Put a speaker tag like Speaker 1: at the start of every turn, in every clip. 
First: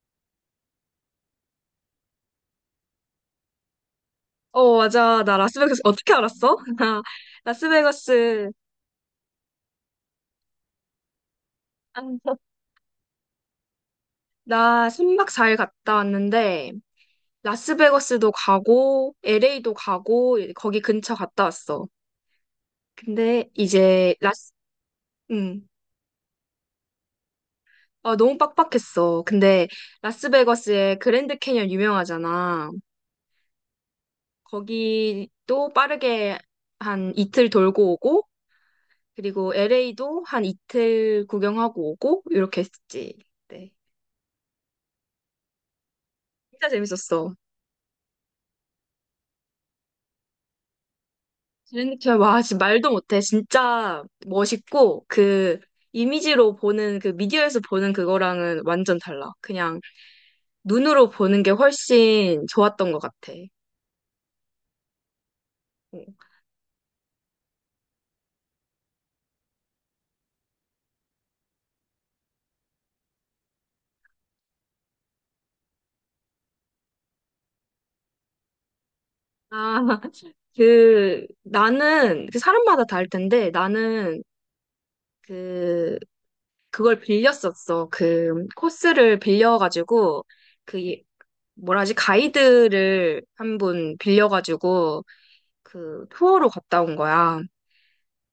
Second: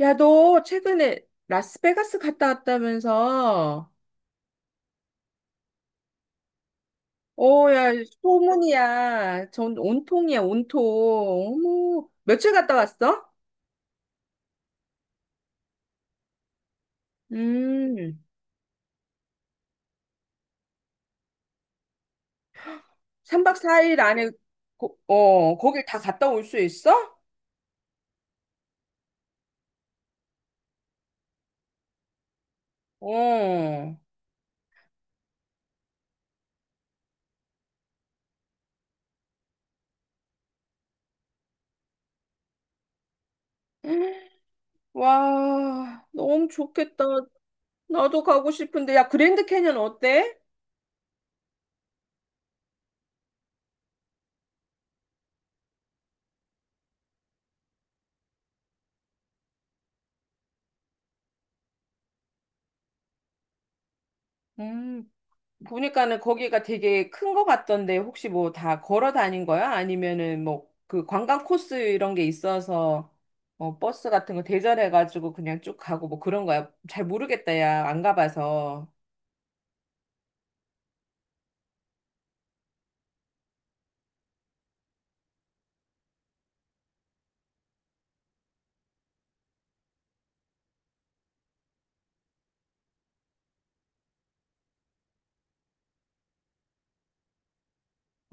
Speaker 1: 야, 너 최근에 라스베가스 갔다 왔다면서?
Speaker 2: 어, 맞아. 나 라스베가스 어떻게 알았어? 나
Speaker 1: 어, 야,
Speaker 2: 라스베가스
Speaker 1: 소문이야. 전 온통이야, 온통. 어머, 며칠 갔다 왔어?
Speaker 2: 나순박 4일 갔다 왔는데,
Speaker 1: 음,
Speaker 2: 라스베가스도 가고 LA도 가고 거기 근처 갔다 왔어. 근데
Speaker 1: 3박 4일
Speaker 2: 이제
Speaker 1: 안에,
Speaker 2: 라스 음.
Speaker 1: 거길 다 갔다 올 수 있어?
Speaker 2: 아, 너무 빡빡했어. 근데 라스베거스의 그랜드 캐니언 유명하잖아.
Speaker 1: 어.
Speaker 2: 거기도 빠르게 한 이틀 돌고 오고, 그리고 LA도 한 이틀 구경하고 오고 이렇게 했지. 네.
Speaker 1: 와, 너무
Speaker 2: 진짜
Speaker 1: 좋겠다.
Speaker 2: 재밌었어.
Speaker 1: 나도 가고 싶은데. 야, 그랜드 캐년 어때?
Speaker 2: 제니와 진짜 말도 못해. 진짜 멋있고, 그 이미지로 보는, 그 미디어에서 보는 그거랑은 완전 달라. 그냥 눈으로 보는 게 훨씬 좋았던 것 같아.
Speaker 1: 음.
Speaker 2: 응.
Speaker 1: 보니까는 거기가 되게 큰 거 같던데 혹시 뭐 다 걸어 다닌 거야? 아니면은 뭐 그 관광 코스 이런 게 있어서 어, 버스 같은 거 대절해가지고 그냥 쭉 가고 뭐 그런 거야? 잘 모르겠다, 야. 안 가봐서.
Speaker 2: 아, 그 나는, 그 사람마다 다를 텐데, 나는 그 그걸 빌렸었어. 그 코스를 빌려가지고, 그 뭐라지, 가이드를 한 분 빌려가지고 그 투어로 갔다 온 거야.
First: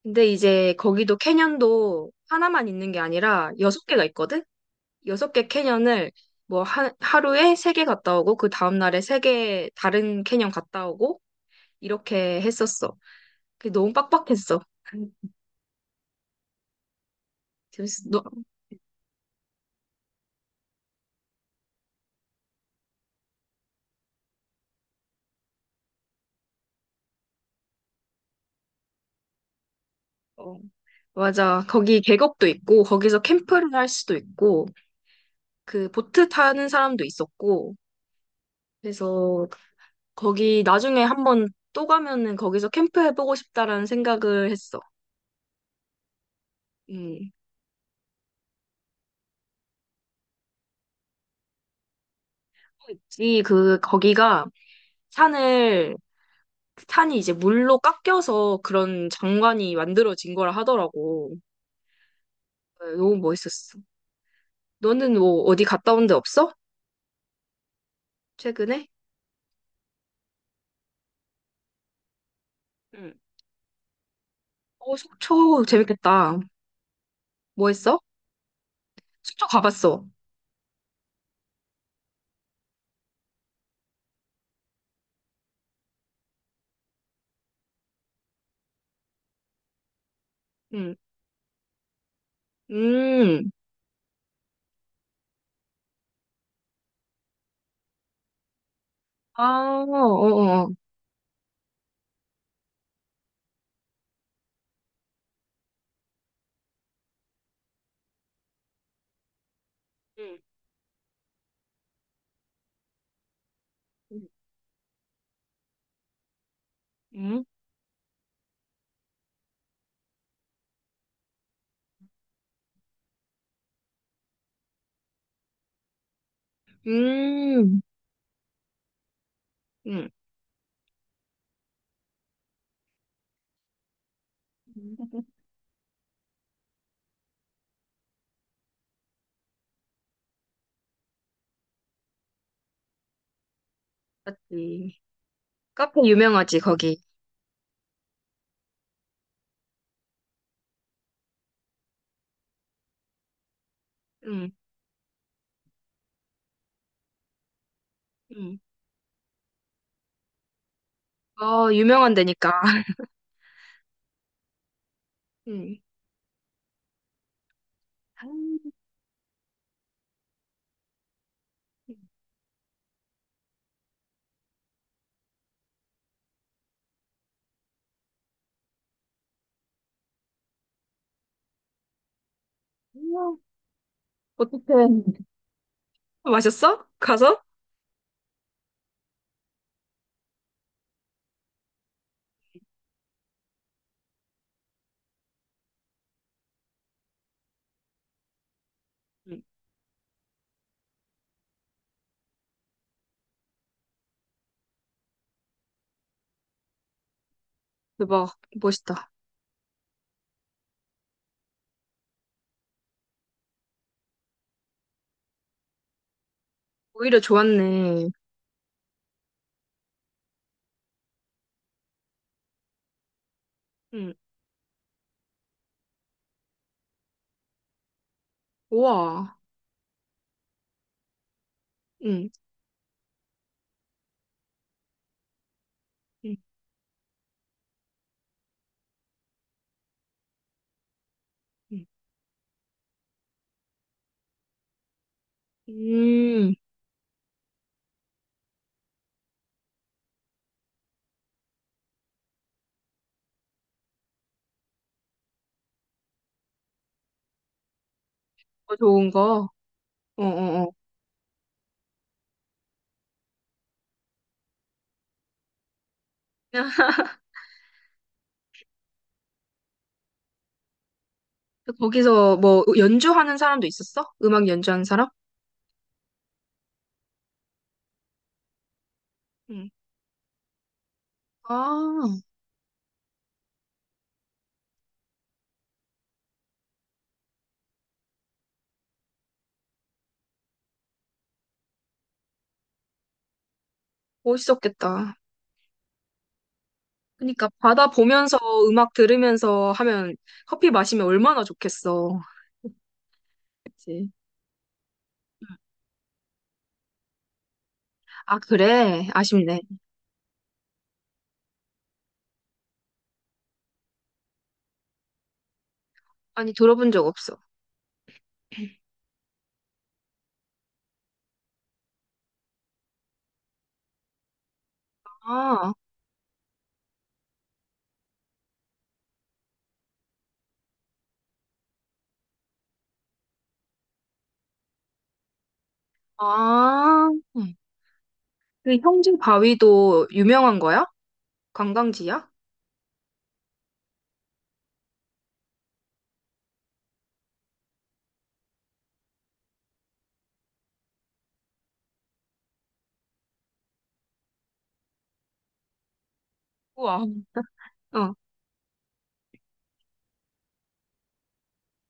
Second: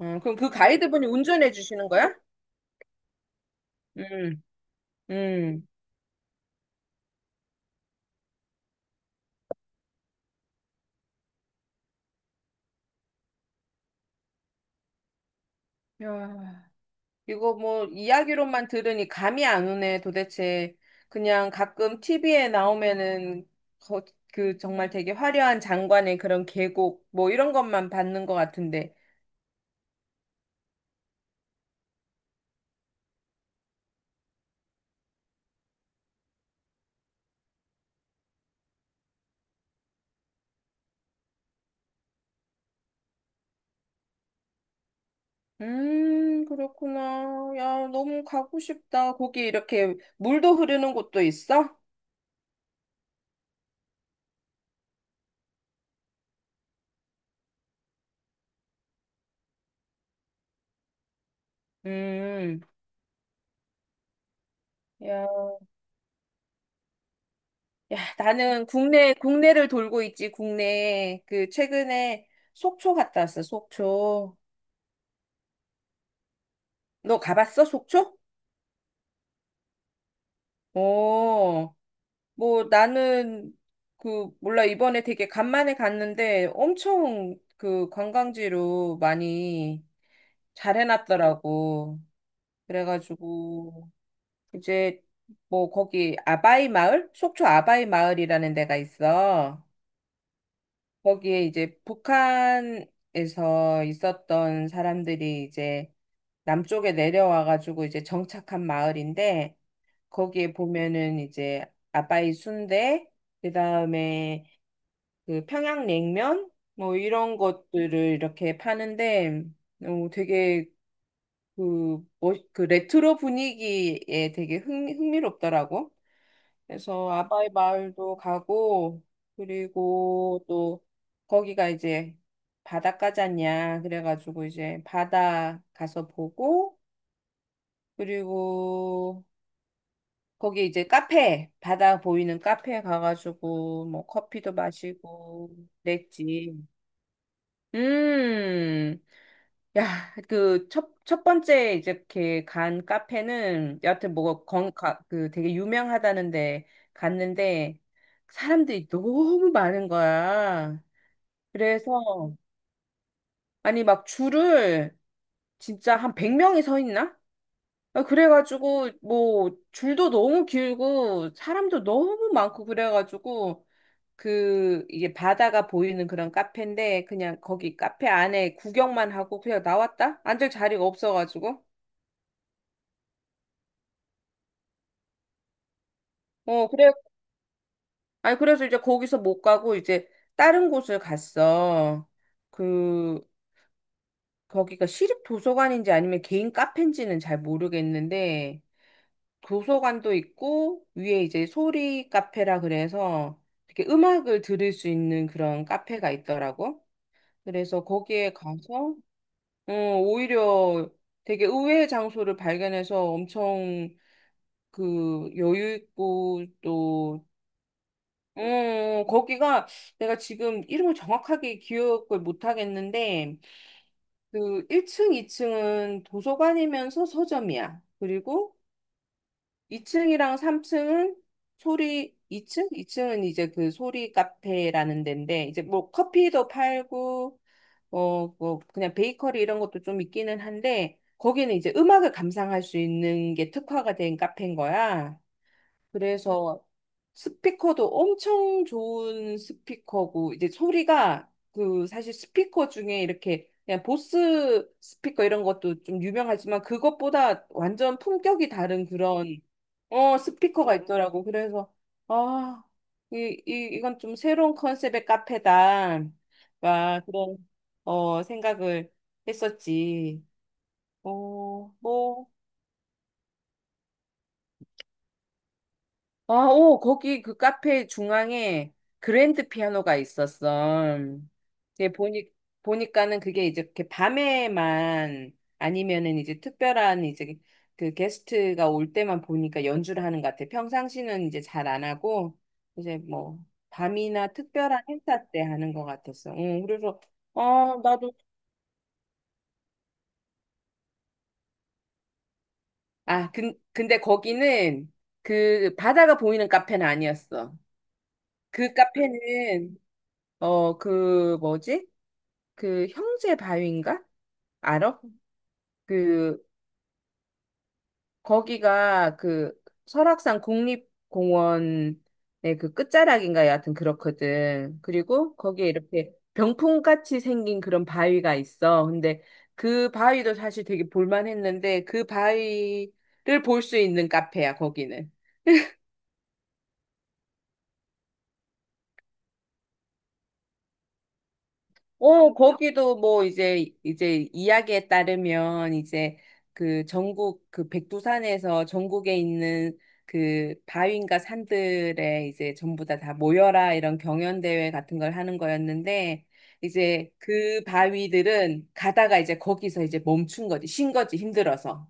Speaker 2: 근데
Speaker 1: 그럼 그
Speaker 2: 이제
Speaker 1: 가이드분이
Speaker 2: 거기도,
Speaker 1: 운전해 주시는
Speaker 2: 캐년도
Speaker 1: 거야?
Speaker 2: 하나만 있는 게 아니라 6개가
Speaker 1: 음,
Speaker 2: 있거든? 6개
Speaker 1: 음.
Speaker 2: 캐년을, 뭐 하루에 3개 갔다 오고, 그 다음 날에 3개 다른 캐년 갔다 오고 이렇게 했었어. 그게 너무 빡빡했어.
Speaker 1: 야. 이거 뭐
Speaker 2: 재밌어. 너,
Speaker 1: 이야기로만 들으니 감이 안 오네, 도대체. 그냥 가끔 티비에 나오면은 거, 그 정말 되게 화려한 장관의 그런 계곡 뭐 이런 것만 받는 것 같은데.
Speaker 2: 어, 맞아. 거기 계곡도 있고, 거기서 캠프를 할 수도 있고, 그 보트 타는 사람도 있었고, 그래서 거기 나중에 한번 또 가면은 거기서 캠프 해보고 싶다라는 생각을 했어. 음.
Speaker 1: 그렇구나. 야, 너무 가고 싶다. 거기 이렇게 물도 흐르는 곳도 있어?
Speaker 2: 있지. 그 거기가, 산을 산이 이제 물로 깎여서 그런 장관이 만들어진 거라 하더라고.
Speaker 1: 음.
Speaker 2: 네, 너무 멋있었어. 너는
Speaker 1: 야,
Speaker 2: 뭐 어디 갔다 온데 없어?
Speaker 1: 야, 나는
Speaker 2: 최근에?
Speaker 1: 국내를 돌고 있지. 국내 그 최근에 속초
Speaker 2: 응.
Speaker 1: 갔다 왔어. 속초.
Speaker 2: 어, 속초 재밌겠다.
Speaker 1: 너 가봤어?
Speaker 2: 뭐 했어?
Speaker 1: 속초?
Speaker 2: 속초 가봤어.
Speaker 1: 오. 뭐 나는 그 몰라 이번에 되게 간만에 갔는데 엄청 그 관광지로 많이 잘
Speaker 2: 응.
Speaker 1: 해놨더라고.
Speaker 2: 음.
Speaker 1: 그래가지고 이제 뭐 거기 아바이 마을? 속초 아바이 마을이라는 데가
Speaker 2: 아,
Speaker 1: 있어.
Speaker 2: 어어. 어.
Speaker 1: 거기에 이제 북한에서 있었던 사람들이 이제 남쪽에 내려와가지고 이제 정착한 마을인데
Speaker 2: 응.
Speaker 1: 거기에 보면은 이제 아바이 순대
Speaker 2: 응.
Speaker 1: 그다음에 그 평양냉면 뭐 이런
Speaker 2: 음.
Speaker 1: 것들을 이렇게 파는데 어, 되게 그, 뭐, 그 레트로 분위기에 되게 흥미롭더라고. 그래서 아바이
Speaker 2: 음.
Speaker 1: 마을도 가고
Speaker 2: 응.
Speaker 1: 그리고 또 거기가 이제 바닷가잖냐 그래가지고 이제
Speaker 2: 음.
Speaker 1: 바다 가서 보고 그리고 거기 이제 카페 바다 보이는 카페 가가지고 뭐 커피도
Speaker 2: 맞지.
Speaker 1: 마시고
Speaker 2: 카페
Speaker 1: 그랬지.
Speaker 2: 유명하지, 거기.
Speaker 1: 음. 야, 그, 첫 번째, 이제, 이렇게 간 카페는, 여하튼, 뭐,
Speaker 2: 응.
Speaker 1: 건, 가, 그, 되게 유명하다는데, 갔는데,
Speaker 2: 응.
Speaker 1: 사람들이 너무 많은 거야.
Speaker 2: 어, 유명한
Speaker 1: 그래서,
Speaker 2: 데니까.
Speaker 1: 아니, 막, 줄을,
Speaker 2: 응.
Speaker 1: 진짜 한 100명이 서 있나? 아,
Speaker 2: 음.
Speaker 1: 그래가지고, 뭐, 줄도 너무 길고, 사람도 너무 많고, 그래가지고, 그 이게 바다가 보이는 그런 카페인데 그냥 거기 카페 안에 구경만 하고 그냥 나왔다? 앉을 자리가 없어가지고.
Speaker 2: 어떡해.
Speaker 1: 어,
Speaker 2: 마셨어?
Speaker 1: 그래.
Speaker 2: 가서?
Speaker 1: 아니, 그래서 이제 거기서 못 가고 이제 다른 곳을 갔어. 그 거기가 시립 도서관인지 아니면 개인 카페인지는 잘 모르겠는데
Speaker 2: 응,
Speaker 1: 도서관도 있고 위에 이제 소리 카페라 그래서 이렇게 음악을 들을 수 있는 그런 카페가 있더라고. 그래서 거기에
Speaker 2: 대박.
Speaker 1: 가서
Speaker 2: 멋있다.
Speaker 1: 어, 오히려 되게 의외의 장소를 발견해서 엄청 그 여유 있고
Speaker 2: 오히려
Speaker 1: 또,
Speaker 2: 좋았네.
Speaker 1: 어, 거기가 내가 지금 이름을 정확하게 기억을 못 하겠는데
Speaker 2: 응,
Speaker 1: 그 1층, 2층은 도서관이면서 서점이야. 그리고
Speaker 2: 우와.
Speaker 1: 2층이랑 3층은 소리
Speaker 2: 응.
Speaker 1: 이층은 이제 그 소리 카페라는 데인데 이제 뭐
Speaker 2: 응,
Speaker 1: 커피도 팔고 어, 뭐, 그냥 베이커리 이런 것도 좀 있기는 한데, 거기는 이제
Speaker 2: 응.
Speaker 1: 음악을 감상할 수 있는 게 특화가 된 카페인 거야.
Speaker 2: 음,
Speaker 1: 그래서 스피커도 엄청 좋은 스피커고 이제 소리가 그 사실 스피커 중에 이렇게 그냥 보스 스피커 이런 것도 좀 유명하지만 그것보다 완전 품격이
Speaker 2: 더
Speaker 1: 다른
Speaker 2: 좋은
Speaker 1: 그런
Speaker 2: 거.
Speaker 1: 어
Speaker 2: 어, 어, 어.
Speaker 1: 스피커가 있더라고. 그래서 아, 이, 이 이건 좀 새로운 컨셉의 카페다.
Speaker 2: 야,
Speaker 1: 막 그런 어 생각을 했었지. 어, 뭐
Speaker 2: 거기서 뭐 연주하는 사람도 있었어? 음악 연주하는 사람?
Speaker 1: 아, 오, 거기 그 카페 중앙에 그랜드
Speaker 2: 응.
Speaker 1: 피아노가 있었어. 이제
Speaker 2: 아,
Speaker 1: 보니까는 그게 이제 이렇게 밤에만 아니면은 이제 특별한 이제 그 게스트가 올 때만 보니까 연주를 하는 것 같아. 평상시는 이제 잘 안 하고 이제 뭐 밤이나 특별한
Speaker 2: 멋있었겠다.
Speaker 1: 행사 때 하는 것 같았어. 응, 그래서,
Speaker 2: 그러니까
Speaker 1: 아,
Speaker 2: 바다
Speaker 1: 나도.
Speaker 2: 보면서 음악 들으면서 하면, 커피 마시면 얼마나 좋겠어.
Speaker 1: 아, 근데
Speaker 2: 그치?
Speaker 1: 거기는 그 바다가 보이는 카페는 아니었어.
Speaker 2: 아,
Speaker 1: 그
Speaker 2: 그래? 아쉽네.
Speaker 1: 카페는 어, 그, 뭐지? 그 형제 바위인가? 알아? 그
Speaker 2: 아니, 들어본 적 없어.
Speaker 1: 거기가 그 설악산 국립공원의 그 끝자락인가 여하튼 그렇거든. 그리고 거기에
Speaker 2: 아,
Speaker 1: 이렇게 병풍같이 생긴 그런 바위가 있어. 근데 그 바위도 사실 되게 볼만했는데 그 바위를 볼 수 있는 카페야, 거기는.
Speaker 2: 아. 응. 그 형진 바위도 유명한 거야? 관광지야?
Speaker 1: 어, 거기도 뭐 이제 이야기에 따르면 이제 그 전국 그 백두산에서 전국에 있는 그 바위인가 산들에 이제 전부 다 모여라 이런 경연 대회 같은 걸 하는 거였는데
Speaker 2: 우와.
Speaker 1: 이제 그
Speaker 2: 어.
Speaker 1: 바위들은 가다가 이제 거기서 이제 멈춘 거지, 쉰 거지 힘들어서.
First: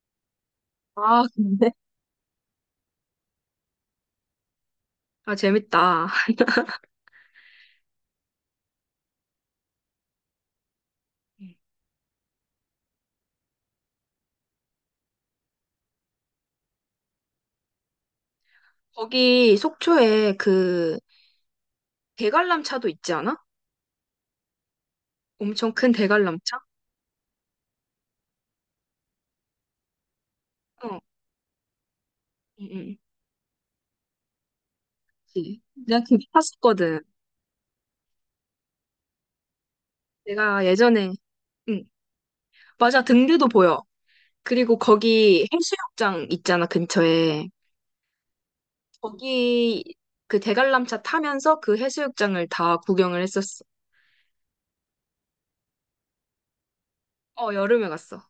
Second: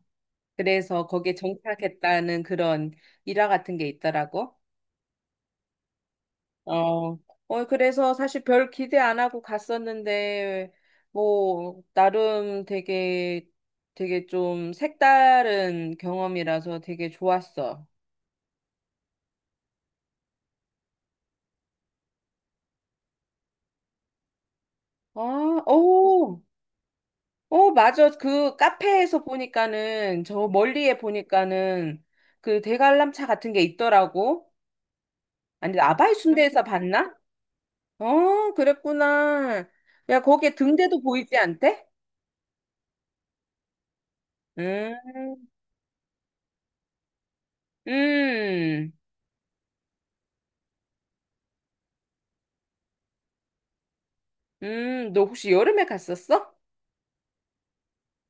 Speaker 1: 그래서
Speaker 2: 아,
Speaker 1: 거기에
Speaker 2: 근데?
Speaker 1: 정착했다는 그런 일화 같은 게 있더라고.
Speaker 2: 아, 재밌다.
Speaker 1: 어, 어, 그래서 사실 별 기대 안 하고 갔었는데, 뭐, 나름 되게, 되게 좀 색다른 경험이라서 되게 좋았어.
Speaker 2: 거기 속초에 그 대관람차도 있지 않아?
Speaker 1: 아,
Speaker 2: 엄청 큰
Speaker 1: 오,
Speaker 2: 대관람차?
Speaker 1: 오, 맞아. 그 카페에서 보니까는, 저 멀리에
Speaker 2: 어,
Speaker 1: 보니까는 그
Speaker 2: 응, 응.
Speaker 1: 대관람차 같은 게 있더라고.
Speaker 2: 그치.
Speaker 1: 아니,
Speaker 2: 내가
Speaker 1: 아바이
Speaker 2: 거기
Speaker 1: 순대에서
Speaker 2: 탔었거든.
Speaker 1: 봤나? 어, 그랬구나. 야, 거기에
Speaker 2: 내가
Speaker 1: 등대도
Speaker 2: 예전에,
Speaker 1: 보이지
Speaker 2: 응,
Speaker 1: 않대?
Speaker 2: 맞아, 등대도 보여. 그리고
Speaker 1: 음,
Speaker 2: 거기 해수욕장 있잖아, 근처에.
Speaker 1: 음.
Speaker 2: 거기 그 대관람차 타면서 그 해수욕장을 다 구경을 했었어.
Speaker 1: 너 혹시 여름에 갔었어?
Speaker 2: 어, 여름에 갔어.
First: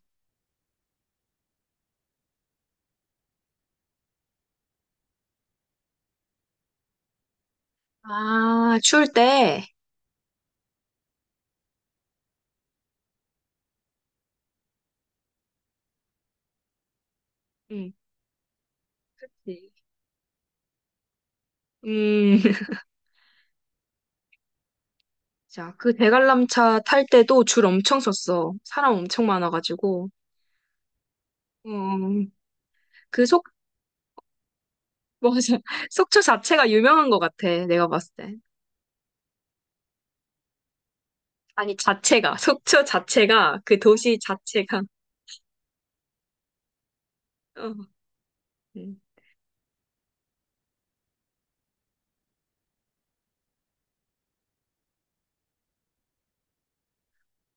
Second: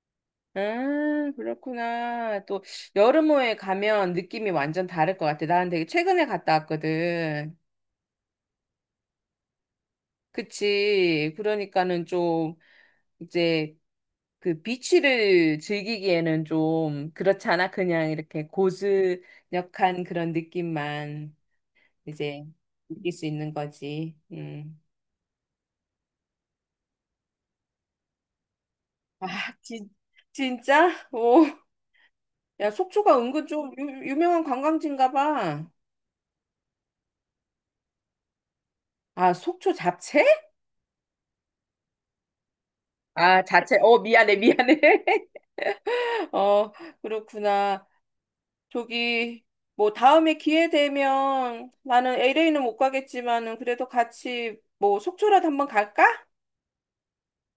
Speaker 1: 그렇구나. 또 여름호에 가면 느낌이 완전 다를 것 같아. 나는 되게 최근에 갔다 왔거든.
Speaker 2: 아, 추울 때.
Speaker 1: 그치. 그러니까는 좀 이제 그 비치를 즐기기에는 좀 그렇잖아.
Speaker 2: 응.
Speaker 1: 그냥 이렇게
Speaker 2: 네.
Speaker 1: 고즈넉한 그런 느낌만
Speaker 2: 음,
Speaker 1: 이제 느낄 수 있는 거지. 음.
Speaker 2: 자, 그 대관람차 탈 때도 줄 엄청 섰어. 사람 엄청
Speaker 1: 아, 진,
Speaker 2: 많아가지고.
Speaker 1: 진짜? 오.
Speaker 2: 음,
Speaker 1: 야, 속초가
Speaker 2: 그 속,
Speaker 1: 은근 좀 유명한 관광지인가
Speaker 2: 맞아.
Speaker 1: 봐.
Speaker 2: 속초 자체가 유명한 것 같아. 내가 봤을 때.
Speaker 1: 아, 속초 잡채?
Speaker 2: 아니, 자체가. 속초
Speaker 1: 아,
Speaker 2: 자체가,
Speaker 1: 자체,
Speaker 2: 그
Speaker 1: 어,
Speaker 2: 도시
Speaker 1: 미안해, 미안해.
Speaker 2: 자체가.
Speaker 1: 어,
Speaker 2: 어,
Speaker 1: 그렇구나.
Speaker 2: 음.
Speaker 1: 저기, 뭐, 다음에 기회 되면 나는 LA는 못 가겠지만은 그래도 같이 뭐, 속초라도 한번 갈까?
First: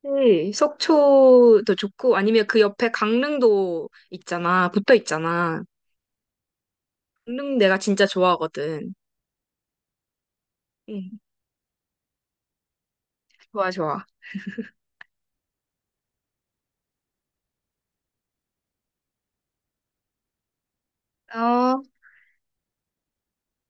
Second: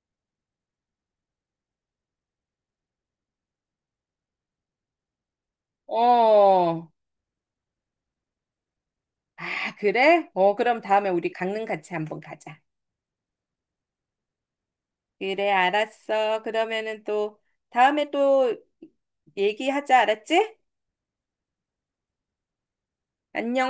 Speaker 2: 네, 속초도 좋고, 아니면 그 옆에 강릉도 있잖아. 붙어 있잖아.
Speaker 1: 어,
Speaker 2: 강릉 내가 진짜 좋아하거든.
Speaker 1: 아, 그래? 어, 그럼 다음에
Speaker 2: 응,
Speaker 1: 우리 강릉 같이 한번 가자.
Speaker 2: 좋아, 좋아.
Speaker 1: 그래, 알았어. 그러면은 또, 다음에 또 얘기하자, 알았지?
Speaker 2: 어,
Speaker 1: 안녕.